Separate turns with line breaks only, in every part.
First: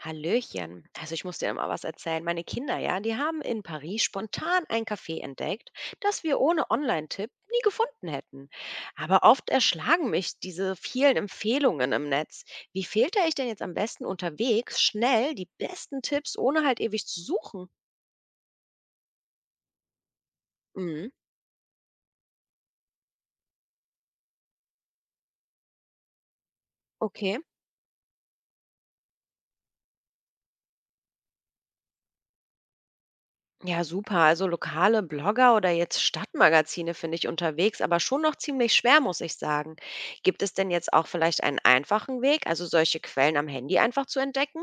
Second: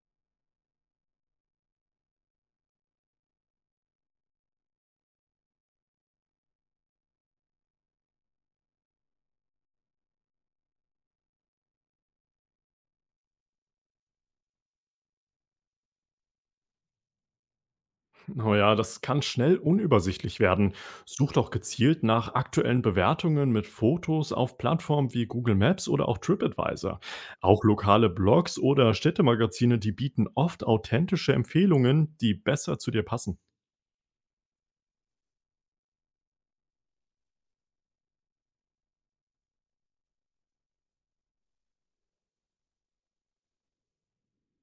Hallöchen. Also ich muss dir mal was erzählen. Meine Kinder, ja, die haben in Paris spontan ein Café entdeckt, das wir ohne Online-Tipp nie gefunden hätten. Aber oft erschlagen mich diese vielen Empfehlungen im Netz. Wie filter ich denn jetzt am besten unterwegs schnell die besten Tipps, ohne halt ewig zu suchen?
Oh ja, das kann schnell unübersichtlich werden.
Mhm,
Such doch gezielt nach aktuellen Bewertungen mit Fotos auf Plattformen wie Google Maps oder auch TripAdvisor.
okay.
Auch lokale Blogs oder Städtemagazine, die bieten oft authentische Empfehlungen, die besser zu dir passen.
Ja, super. Also lokale Blogger oder jetzt Stadtmagazine finde ich unterwegs, aber schon noch ziemlich schwer, muss ich sagen. Gibt es denn jetzt auch vielleicht einen einfachen Weg, also solche Quellen am Handy einfach zu entdecken?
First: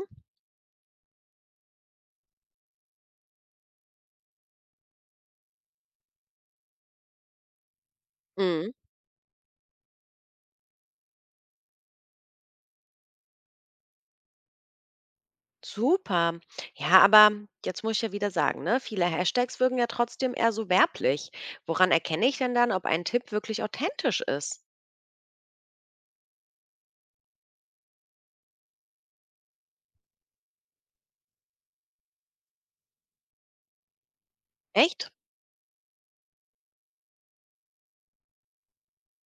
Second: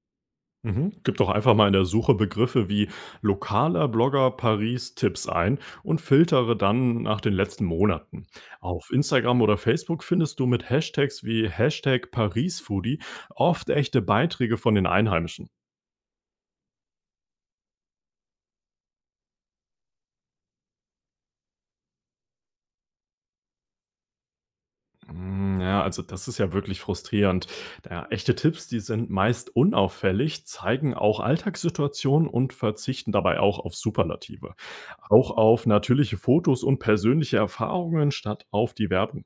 Mhm. Gib doch einfach mal in der Suche Begriffe wie lokaler Blogger Paris Tipps ein und filtere dann nach den letzten Monaten.
Mhm.
Auf Instagram oder Facebook findest du mit Hashtags wie Hashtag ParisFoodie oft echte Beiträge von den Einheimischen.
Super. Ja, aber jetzt muss ich ja wieder sagen, ne? Viele Hashtags wirken ja trotzdem eher so werblich. Woran erkenne ich denn dann, ob ein Tipp wirklich authentisch ist?
Ja, also das ist ja wirklich frustrierend. Da echte Tipps, die sind meist unauffällig, zeigen auch Alltagssituationen und verzichten dabei auch auf Superlative.
Echt?
Auch auf natürliche Fotos und persönliche Erfahrungen statt auf die Werbung.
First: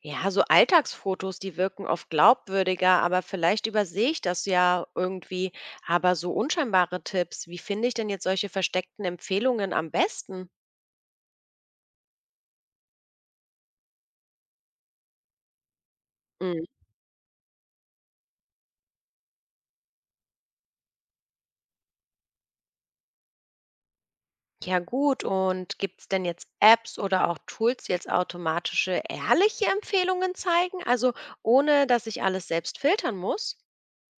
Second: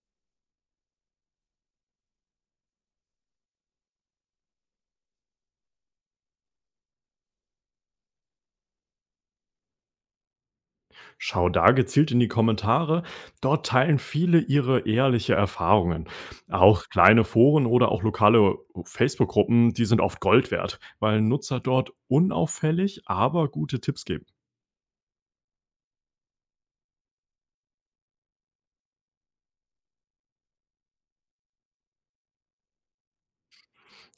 Ja, so Alltagsfotos, die wirken oft glaubwürdiger, aber vielleicht übersehe ich das ja irgendwie. Aber so unscheinbare Tipps, wie finde ich denn jetzt solche versteckten Empfehlungen am besten?
Schau da gezielt in die Kommentare. Dort teilen viele ihre ehrliche Erfahrungen.
Mm,
Auch kleine Foren oder auch lokale Facebook-Gruppen, die sind oft Gold wert, weil Nutzer dort unauffällig, aber gute Tipps geben.
ja gut, und gibt es denn jetzt Apps oder auch Tools, die jetzt automatische, ehrliche Empfehlungen zeigen? Also ohne, dass ich alles selbst filtern muss?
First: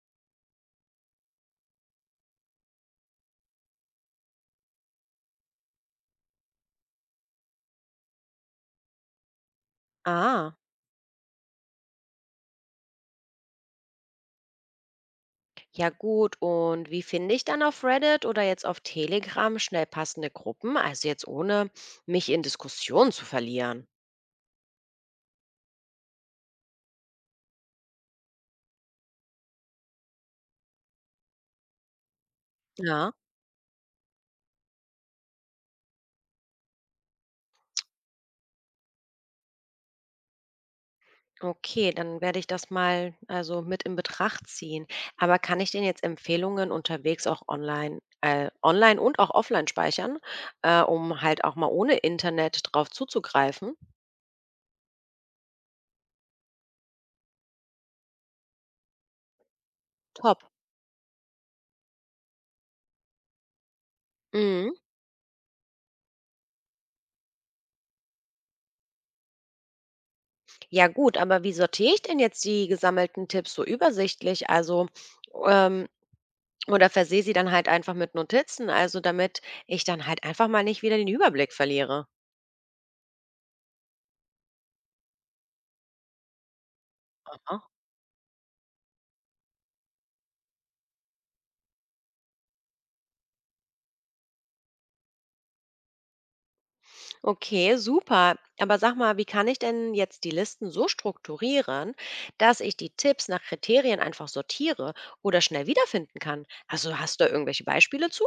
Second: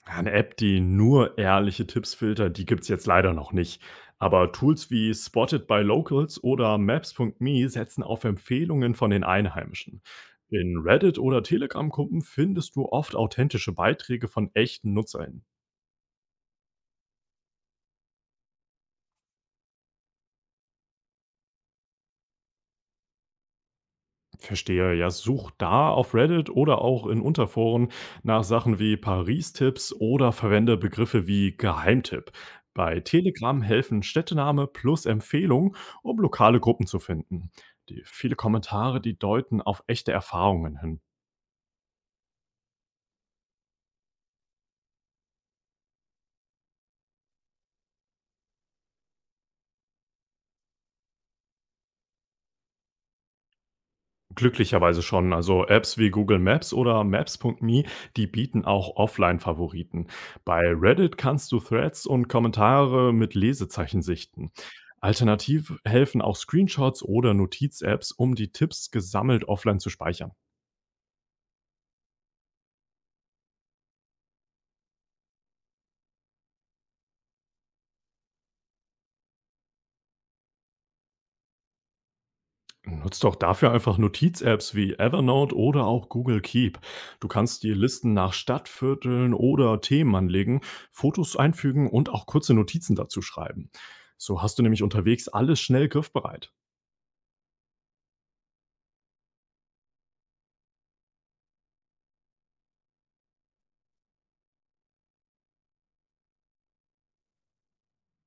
Eine App, die nur ehrliche Tipps filtert, die gibt's jetzt leider noch nicht. Aber Tools wie Spotted by Locals oder Maps.me setzen auf Empfehlungen von den Einheimischen.
Ah,
In Reddit oder Telegram-Gruppen findest du oft authentische Beiträge von echten NutzerInnen.
ja gut, und wie finde ich dann auf Reddit oder jetzt auf Telegram schnell passende Gruppen? Also jetzt ohne mich in Diskussionen zu verlieren.
Verstehe. Ja, such da auf Reddit oder auch in Unterforen nach Sachen wie Paris-Tipps oder verwende Begriffe wie Geheimtipp. Bei
Ja.
Telegram helfen Städtename plus Empfehlung, um lokale Gruppen zu finden. Die viele Kommentare, die deuten auf echte Erfahrungen hin.
Okay, dann werde ich das mal also mit in Betracht ziehen. Aber kann ich denn jetzt Empfehlungen unterwegs auch online, online und auch offline speichern, um halt auch mal ohne Internet drauf zuzugreifen?
Glücklicherweise schon. Also Apps wie Google Maps oder Maps.me, die bieten auch Offline-Favoriten.
Top.
Bei Reddit kannst du Threads und Kommentare mit Lesezeichen sichten.
Mhm.
Alternativ helfen auch Screenshots oder Notiz-Apps, um die Tipps gesammelt offline zu speichern.
Ja gut, aber wie sortiere ich denn jetzt die gesammelten Tipps so übersichtlich? Also ähm, oder versehe sie dann halt einfach mit Notizen, also damit ich dann halt einfach mal nicht wieder den Überblick verliere.
Nutzt doch dafür einfach Notiz-Apps wie Evernote oder auch Google Keep. Du kannst die Listen nach Stadtvierteln oder Themen anlegen, Fotos einfügen und auch kurze Notizen dazu schreiben. So hast du nämlich unterwegs alles schnell griffbereit.
Okay, super. Aber sag mal, wie kann ich denn jetzt die Listen so strukturieren, dass ich die Tipps nach Kriterien einfach sortiere oder schnell wiederfinden kann? Also hast du da irgendwelche Beispiele zu?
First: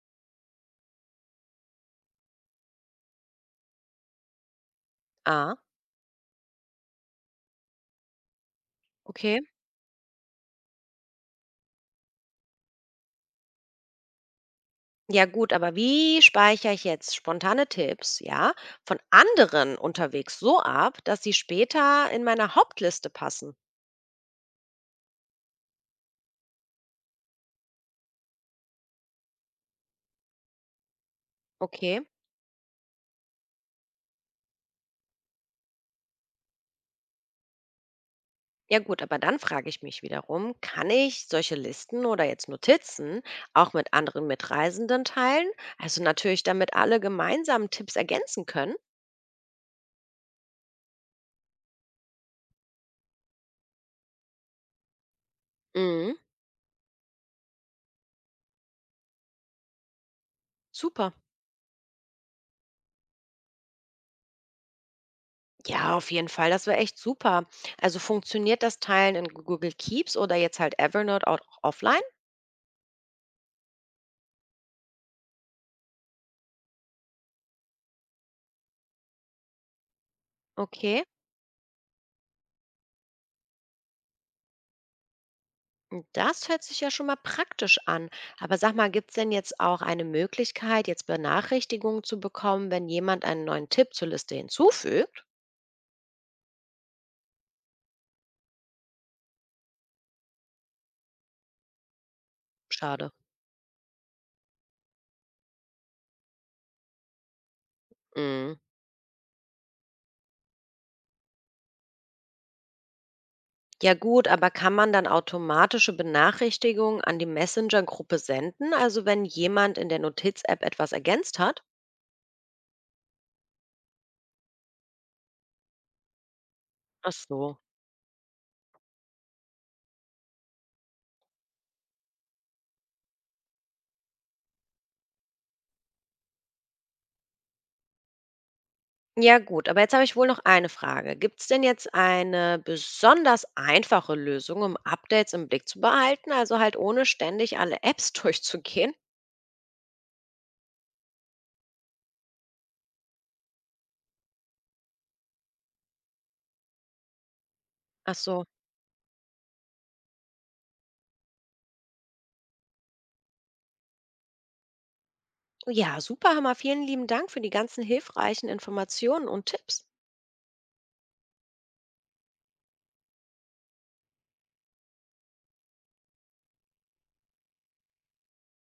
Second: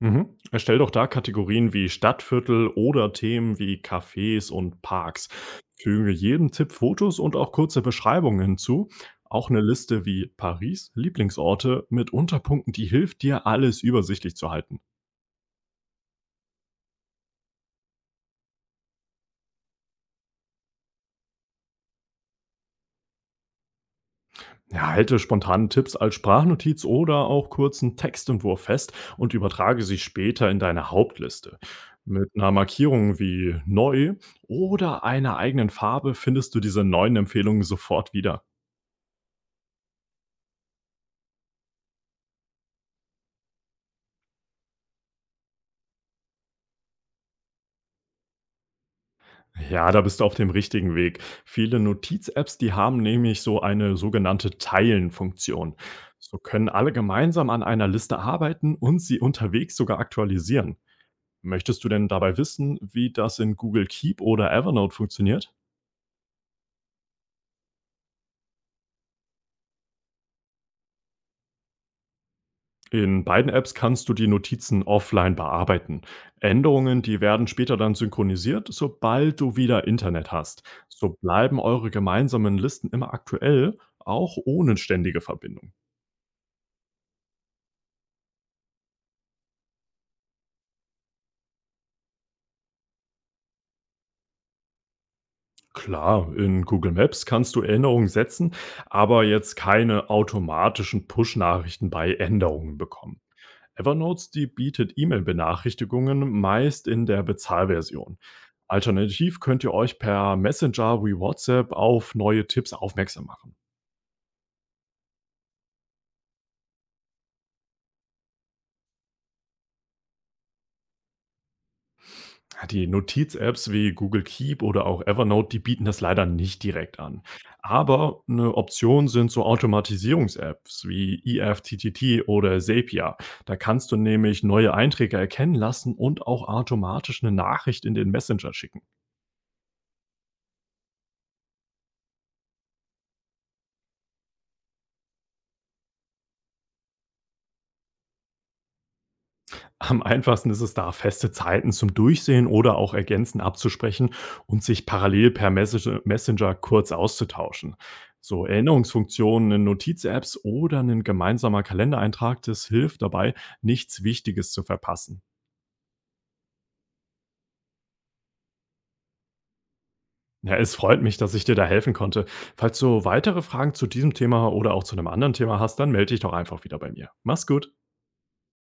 Mhm. Erstell doch da Kategorien wie Stadtviertel oder Themen wie Cafés und Parks.
Ah,
Füge jedem Tipp Fotos und auch kurze Beschreibungen hinzu.
okay.
Auch eine Liste wie Paris, Lieblingsorte mit Unterpunkten, die hilft dir, alles übersichtlich zu halten.
Ja gut, aber wie speichere ich jetzt spontane Tipps, ja, von anderen unterwegs so ab, dass sie später in meiner Hauptliste passen?
Ja, halte spontane Tipps als Sprachnotiz oder auch kurzen Textentwurf fest und übertrage sie später in deine Hauptliste.
Okay.
Mit einer Markierung wie neu oder einer eigenen Farbe findest du diese neuen Empfehlungen sofort wieder.
Ja gut, aber dann frage ich mich wiederum, kann ich solche Listen oder jetzt Notizen auch mit anderen Mitreisenden teilen? Also natürlich, damit alle gemeinsam Tipps ergänzen können.
Ja, da bist du auf dem richtigen Weg. Viele Notiz-Apps, die haben nämlich so eine sogenannte Teilen-Funktion.
Mhm,
So können alle gemeinsam an einer Liste arbeiten und sie unterwegs sogar aktualisieren.
super.
Möchtest du denn dabei wissen, wie das in Google Keep oder Evernote funktioniert?
Ja, auf jeden Fall, das wäre echt super. Also funktioniert das Teilen in Google Keeps oder jetzt halt Evernote auch offline?
In beiden Apps kannst du die Notizen offline bearbeiten. Änderungen, die werden später dann synchronisiert, sobald du wieder Internet hast.
Okay,
So bleiben eure gemeinsamen Listen immer aktuell, auch ohne ständige Verbindung.
und das hört sich ja schon mal praktisch an. Aber sag mal, gibt es denn jetzt auch eine Möglichkeit, jetzt Benachrichtigungen zu bekommen, wenn jemand einen neuen Tipp zur Liste hinzufügt?
Klar, in Google Maps kannst du Erinnerungen setzen, aber jetzt keine automatischen Push-Nachrichten bei Änderungen
Schade.
bekommen. Evernote, die bietet E-Mail-Benachrichtigungen meist in der Bezahlversion.
Mm.
Alternativ könnt ihr euch per Messenger wie WhatsApp auf neue Tipps aufmerksam machen.
Ja gut, aber kann man dann automatische Benachrichtigungen an die Messenger-Gruppe senden? Also wenn jemand in der Notiz-App etwas ergänzt hat?
Ja, die Notiz-Apps wie Google Keep oder auch Evernote, die bieten das leider nicht direkt
Ach
an.
so.
Aber eine Option sind so Automatisierungs-Apps wie EFTTT oder Zapier. Da kannst du nämlich neue Einträge erkennen lassen und auch automatisch eine Nachricht in den Messenger schicken.
Ja gut, aber jetzt habe ich wohl noch eine Frage. Gibt es denn jetzt eine besonders einfache Lösung, um Updates im Blick zu behalten? Also halt ohne ständig alle Apps durchzugehen?
Am einfachsten ist es da, feste Zeiten zum Durchsehen oder auch Ergänzen abzusprechen und sich parallel per Messenger kurz auszutauschen.
Ach so.
So Erinnerungsfunktionen in Notiz-Apps oder ein gemeinsamer Kalendereintrag, das hilft dabei, nichts Wichtiges zu verpassen.
Ja, super, Hammer. Vielen lieben Dank für die ganzen hilfreichen Informationen und Tipps.
Ja, es freut mich, dass ich dir da helfen konnte. Falls du weitere Fragen zu diesem Thema oder auch zu einem anderen Thema hast, dann melde dich doch einfach wieder bei mir. Mach's gut.